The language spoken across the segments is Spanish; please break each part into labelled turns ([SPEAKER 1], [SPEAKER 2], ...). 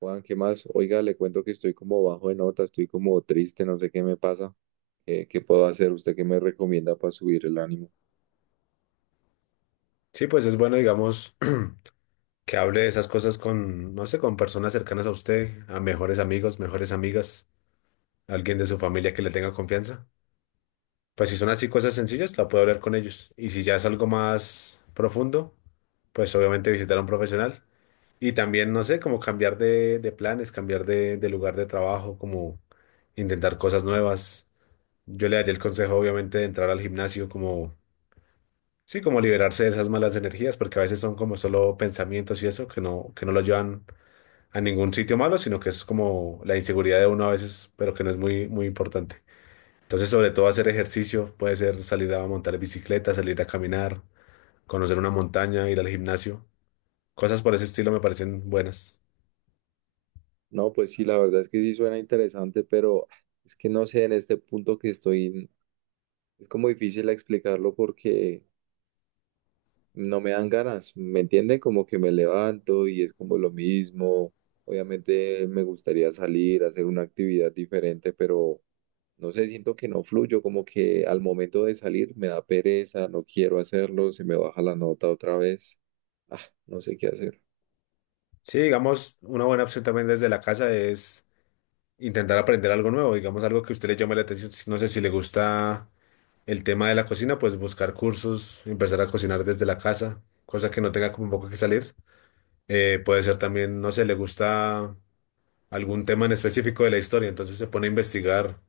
[SPEAKER 1] Juan, ¿qué más? Oiga, le cuento que estoy como bajo de nota, estoy como triste, no sé qué me pasa. ¿Qué puedo hacer? ¿Usted qué me recomienda para subir el ánimo?
[SPEAKER 2] Sí, pues es bueno, digamos, que hable de esas cosas con, no sé, con personas cercanas a usted, a mejores amigos, mejores amigas, alguien de su familia que le tenga confianza. Pues si son así cosas sencillas, la puede hablar con ellos. Y si ya es algo más profundo, pues obviamente visitar a un profesional. Y también, no sé, como cambiar de planes, cambiar de lugar de trabajo, como intentar cosas nuevas. Yo le daría el consejo, obviamente, de entrar al gimnasio como sí, como liberarse de esas malas energías, porque a veces son como solo pensamientos y eso, que no lo llevan a ningún sitio malo, sino que es como la inseguridad de uno a veces, pero que no es muy, muy importante. Entonces, sobre todo hacer ejercicio, puede ser salir a montar bicicleta, salir a caminar, conocer una montaña, ir al gimnasio. Cosas por ese estilo me parecen buenas.
[SPEAKER 1] No, pues sí, la verdad es que sí suena interesante, pero es que no sé, en este punto que estoy, es como difícil explicarlo porque no me dan ganas, ¿me entienden? Como que me levanto y es como lo mismo. Obviamente me gustaría salir, hacer una actividad diferente, pero no sé, siento que no fluyo, como que al momento de salir me da pereza, no quiero hacerlo, se me baja la nota otra vez. Ah, no sé qué hacer.
[SPEAKER 2] Sí, digamos, una buena opción también desde la casa es intentar aprender algo nuevo, digamos algo que a usted le llame la atención. No sé si le gusta el tema de la cocina, pues buscar cursos, empezar a cocinar desde la casa, cosa que no tenga como un poco que salir. Puede ser también, no sé, le gusta algún tema en específico de la historia, entonces se pone a investigar,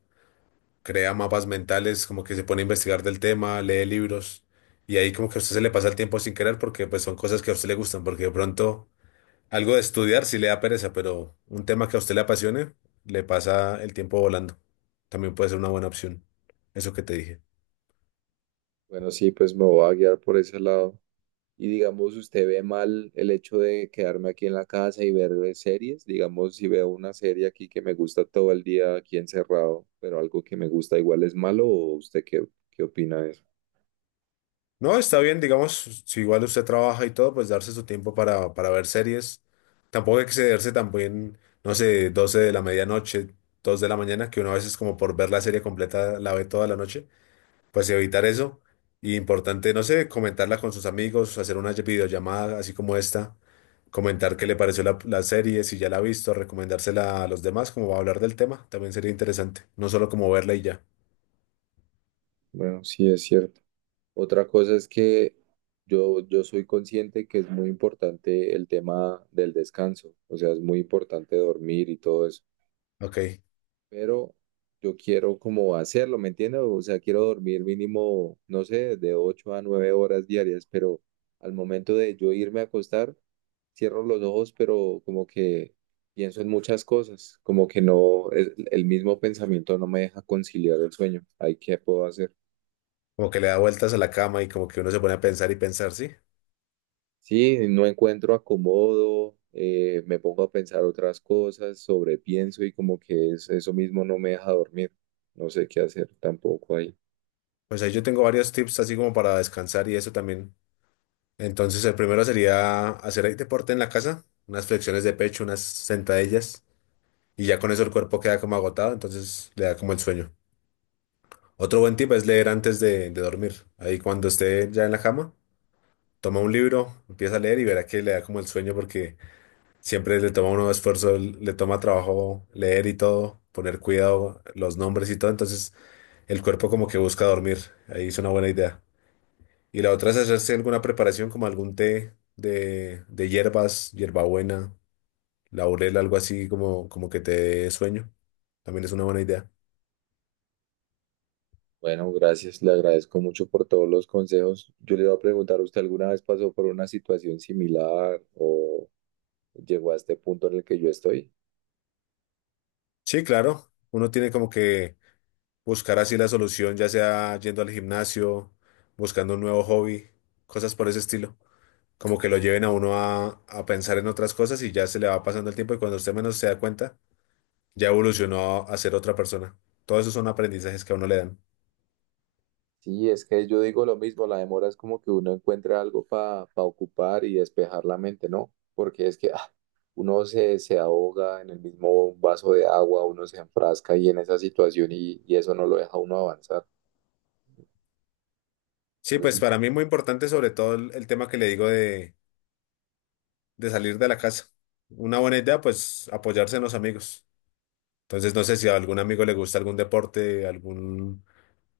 [SPEAKER 2] crea mapas mentales, como que se pone a investigar del tema, lee libros, y ahí como que a usted se le pasa el tiempo sin querer porque pues son cosas que a usted le gustan, porque de pronto algo de estudiar sí le da pereza, pero un tema que a usted le apasione, le pasa el tiempo volando. También puede ser una buena opción, eso que te dije.
[SPEAKER 1] Bueno, sí, pues me voy a guiar por ese lado. Y digamos, ¿usted ve mal el hecho de quedarme aquí en la casa y ver series? Digamos, si veo una serie aquí que me gusta todo el día aquí encerrado, pero algo que me gusta igual es malo, ¿o usted qué, qué opina de eso?
[SPEAKER 2] No, está bien, digamos, si igual usted trabaja y todo, pues darse su tiempo para ver series. Tampoco excederse también, no sé, 12 de la medianoche, 2 de la mañana, que uno a veces como por ver la serie completa la ve toda la noche, pues evitar eso. Y importante, no sé, comentarla con sus amigos, hacer una videollamada así como esta, comentar qué le pareció la serie, si ya la ha visto, recomendársela a los demás, como va a hablar del tema, también sería interesante, no solo como verla y ya,
[SPEAKER 1] Bueno, sí es cierto. Otra cosa es que yo soy consciente que es muy importante el tema del descanso, o sea, es muy importante dormir y todo eso,
[SPEAKER 2] ok,
[SPEAKER 1] pero yo quiero como hacerlo, ¿me entiendes? O sea, quiero dormir mínimo, no sé, de 8 a 9 horas diarias, pero al momento de yo irme a acostar, cierro los ojos, pero como que pienso en muchas cosas, como que no, el mismo pensamiento no me deja conciliar el sueño. Ahí, ¿qué puedo hacer?
[SPEAKER 2] como que le da vueltas a la cama y como que uno se pone a pensar y pensar, ¿sí?
[SPEAKER 1] Sí, no encuentro acomodo, me pongo a pensar otras cosas, sobrepienso y como que es, eso mismo no me deja dormir. No sé qué hacer tampoco ahí.
[SPEAKER 2] Pues ahí yo tengo varios tips así como para descansar y eso también. Entonces, el primero sería hacer ahí deporte en la casa, unas flexiones de pecho, unas sentadillas, y ya con eso el cuerpo queda como agotado, entonces le da como el sueño. Otro buen tip es leer antes de dormir. Ahí cuando esté ya en la cama, toma un libro, empieza a leer y verá que le da como el sueño porque siempre le toma uno esfuerzo, le toma trabajo leer y todo, poner cuidado, los nombres y todo, entonces el cuerpo como que busca dormir. Ahí es una buena idea. Y la otra es hacerse alguna preparación como algún té de hierbas, hierbabuena, laurel, algo así como, como que te dé sueño. También es una buena idea.
[SPEAKER 1] Bueno, gracias, le agradezco mucho por todos los consejos. Yo le iba a preguntar, ¿usted alguna vez pasó por una situación similar o llegó a este punto en el que yo estoy?
[SPEAKER 2] Sí, claro. Uno tiene como que buscar así la solución, ya sea yendo al gimnasio, buscando un nuevo hobby, cosas por ese estilo. Como que lo lleven a uno a pensar en otras cosas y ya se le va pasando el tiempo y cuando usted menos se da cuenta, ya evolucionó a ser otra persona. Todos esos son aprendizajes que a uno le dan.
[SPEAKER 1] Sí, es que yo digo lo mismo, la demora es como que uno encuentra algo para ocupar y despejar la mente, ¿no? Porque es que, se ahoga en el mismo vaso de agua, uno se enfrasca y en esa situación y eso no lo deja uno avanzar.
[SPEAKER 2] Sí,
[SPEAKER 1] Entonces,
[SPEAKER 2] pues para mí muy importante sobre todo el tema que le digo de salir de la casa. Una buena idea, pues apoyarse en los amigos. Entonces, no sé si a algún amigo le gusta algún deporte, algún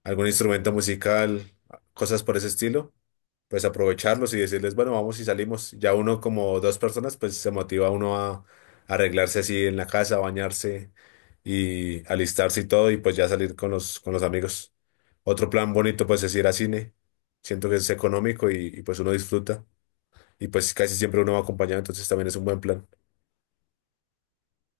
[SPEAKER 2] algún instrumento musical, cosas por ese estilo, pues aprovecharlos y decirles, bueno, vamos y salimos. Ya uno como dos personas, pues se motiva uno a arreglarse así en la casa, bañarse y alistarse y todo, y pues ya salir con los amigos. Otro plan bonito, pues es ir a cine. Siento que es económico y, pues uno disfruta. Y pues casi siempre uno va acompañado, entonces también es un buen plan.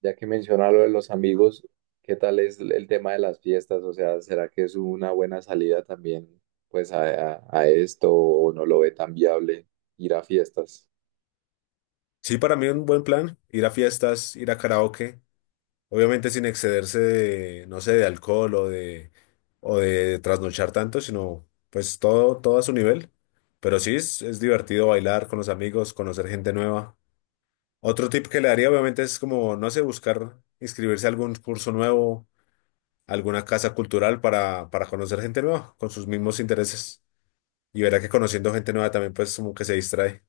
[SPEAKER 1] ya que menciona lo de los amigos, ¿qué tal es el tema de las fiestas? O sea, ¿será que es una buena salida también pues a, a esto o no lo ve tan viable ir a fiestas?
[SPEAKER 2] Sí, para mí un buen plan, ir a fiestas, ir a karaoke. Obviamente sin excederse de, no sé, de alcohol o de trasnochar tanto, sino pues todo, todo a su nivel. Pero sí es divertido bailar con los amigos, conocer gente nueva. Otro tip que le daría obviamente es como, no sé, buscar inscribirse a algún curso nuevo, alguna casa cultural para conocer gente nueva con sus mismos intereses. Y verá que conociendo gente nueva también pues como que se distrae.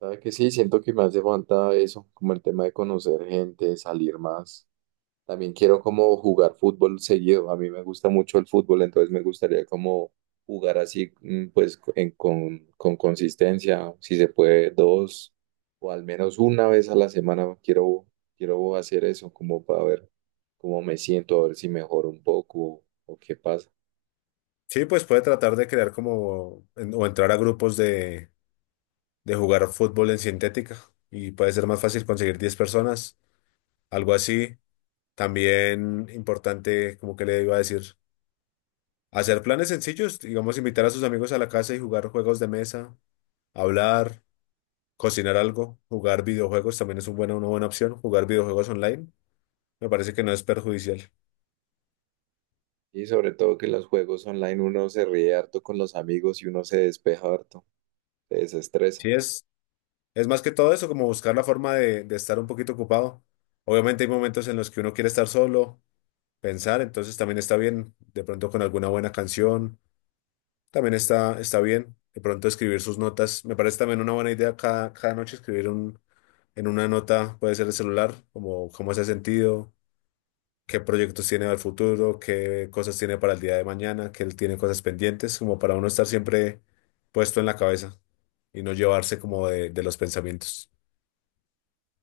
[SPEAKER 1] ¿Sabe que sí? Siento que me hace falta eso, como el tema de conocer gente, salir más. También quiero como jugar fútbol seguido. A mí me gusta mucho el fútbol, entonces me gustaría como jugar así, pues con consistencia, si se puede, dos o al menos una vez a la semana. Quiero hacer eso como para ver cómo me siento, a ver si mejoro un poco o qué pasa.
[SPEAKER 2] Sí, pues puede tratar de crear como o entrar a grupos de jugar fútbol en sintética y puede ser más fácil conseguir 10 personas, algo así. También importante, como que le iba a decir, hacer planes sencillos, digamos, invitar a sus amigos a la casa y jugar juegos de mesa, hablar, cocinar algo, jugar videojuegos también es una buena opción, jugar videojuegos online, me parece que no es perjudicial.
[SPEAKER 1] Y sobre todo que en los juegos online uno se ríe harto con los amigos y uno se despeja harto, se desestresa.
[SPEAKER 2] Sí, es más que todo eso, como buscar la forma de estar un poquito ocupado. Obviamente hay momentos en los que uno quiere estar solo, pensar, entonces también está bien de pronto con alguna buena canción. También está bien de pronto escribir sus notas. Me parece también una buena idea cada, cada noche escribir un, en una nota, puede ser el celular, como cómo se ha sentido, qué proyectos tiene al futuro, qué cosas tiene para el día de mañana, que él tiene cosas pendientes, como para uno estar siempre puesto en la cabeza y no llevarse como de los pensamientos.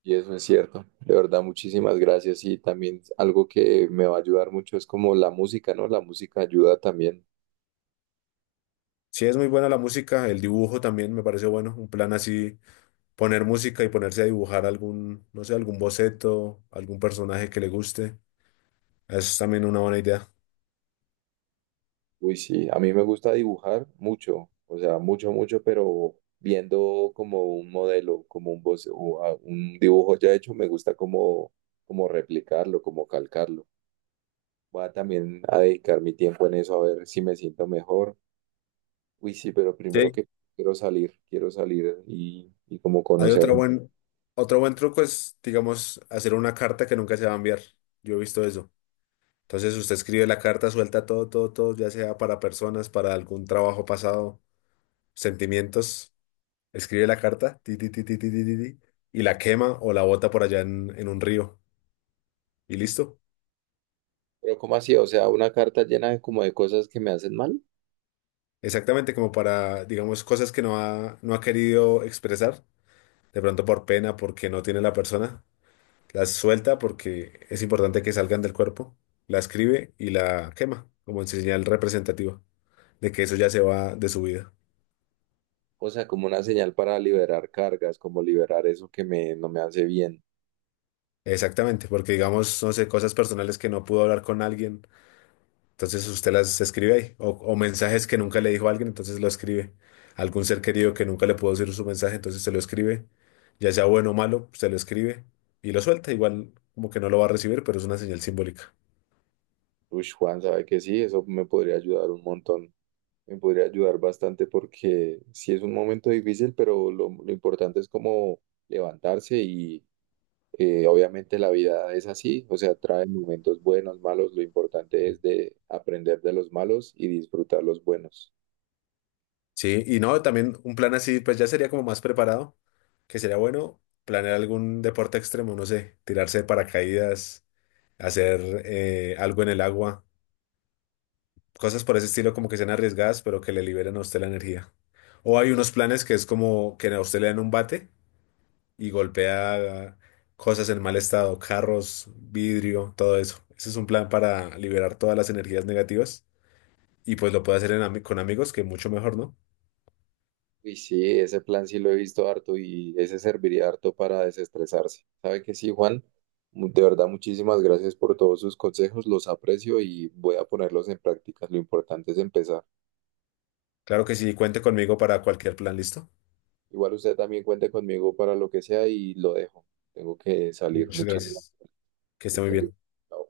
[SPEAKER 1] Y eso es cierto, de verdad, muchísimas gracias. Y también algo que me va a ayudar mucho es como la música, ¿no? La música ayuda también.
[SPEAKER 2] Sí, es muy buena la música, el dibujo también me parece bueno, un plan así, poner música y ponerse a dibujar algún, no sé, algún boceto, algún personaje que le guste. Eso es también una buena idea.
[SPEAKER 1] Uy, sí, a mí me gusta dibujar mucho, o sea, mucho, mucho, pero viendo como un modelo, como un, un dibujo ya hecho, me gusta como, como replicarlo, como calcarlo. Voy a también a dedicar mi tiempo en eso, a ver si me siento mejor. Uy, sí, pero primero
[SPEAKER 2] Sí,
[SPEAKER 1] que quiero salir y como
[SPEAKER 2] hay
[SPEAKER 1] conocer.
[SPEAKER 2] otra buen, otro buen truco es, digamos, hacer una carta que nunca se va a enviar. Yo he visto eso. Entonces usted escribe la carta, suelta todo, todo, todo, ya sea para personas, para algún trabajo pasado, sentimientos. Escribe la carta, ti, ti, ti, ti, ti, ti, ti, ti, y la quema o la bota por allá en un río. Y listo.
[SPEAKER 1] Pero ¿cómo así? O sea, una carta llena de como de cosas que me hacen mal.
[SPEAKER 2] Exactamente como para, digamos, cosas que no ha querido expresar, de pronto por pena, porque no tiene la persona. Las suelta porque es importante que salgan del cuerpo, la escribe y la quema como en señal representativa de que eso ya se va de su vida.
[SPEAKER 1] O sea, como una señal para liberar cargas, como liberar eso que me, no me hace bien.
[SPEAKER 2] Exactamente, porque digamos, no sé, cosas personales que no pudo hablar con alguien, entonces usted las escribe ahí, o mensajes que nunca le dijo a alguien, entonces lo escribe. Algún ser querido que nunca le pudo decir su mensaje, entonces se lo escribe, ya sea bueno o malo, se lo escribe y lo suelta, igual como que no lo va a recibir, pero es una señal simbólica.
[SPEAKER 1] Uy, Juan, sabe que sí, eso me podría ayudar un montón. Me podría ayudar bastante porque sí es un momento difícil, pero lo importante es como levantarse y obviamente la vida es así. O sea, trae momentos buenos, malos. Lo importante es de aprender de los malos y disfrutar los buenos.
[SPEAKER 2] Sí, y no, también un plan así, pues ya sería como más preparado, que sería bueno planear algún deporte extremo, no sé, tirarse de paracaídas, hacer algo en el agua, cosas por ese estilo como que sean arriesgadas, pero que le liberen a usted la energía. O hay unos planes que es como que a usted le dan un bate y golpea cosas en mal estado, carros, vidrio, todo eso. Ese es un plan para liberar todas las energías negativas y pues lo puede hacer en con amigos, que mucho mejor, ¿no?
[SPEAKER 1] Uy, sí, ese plan sí lo he visto harto y ese serviría harto para desestresarse. ¿Sabe que sí, Juan? De verdad, muchísimas gracias por todos sus consejos, los aprecio y voy a ponerlos en práctica. Lo importante es empezar.
[SPEAKER 2] Claro que sí, cuente conmigo para cualquier plan, ¿listo?
[SPEAKER 1] Igual usted también cuente conmigo para lo que sea y lo dejo. Tengo que salir.
[SPEAKER 2] Muchas
[SPEAKER 1] Muchísimas
[SPEAKER 2] gracias. Que esté muy
[SPEAKER 1] gracias.
[SPEAKER 2] bien.
[SPEAKER 1] Chao.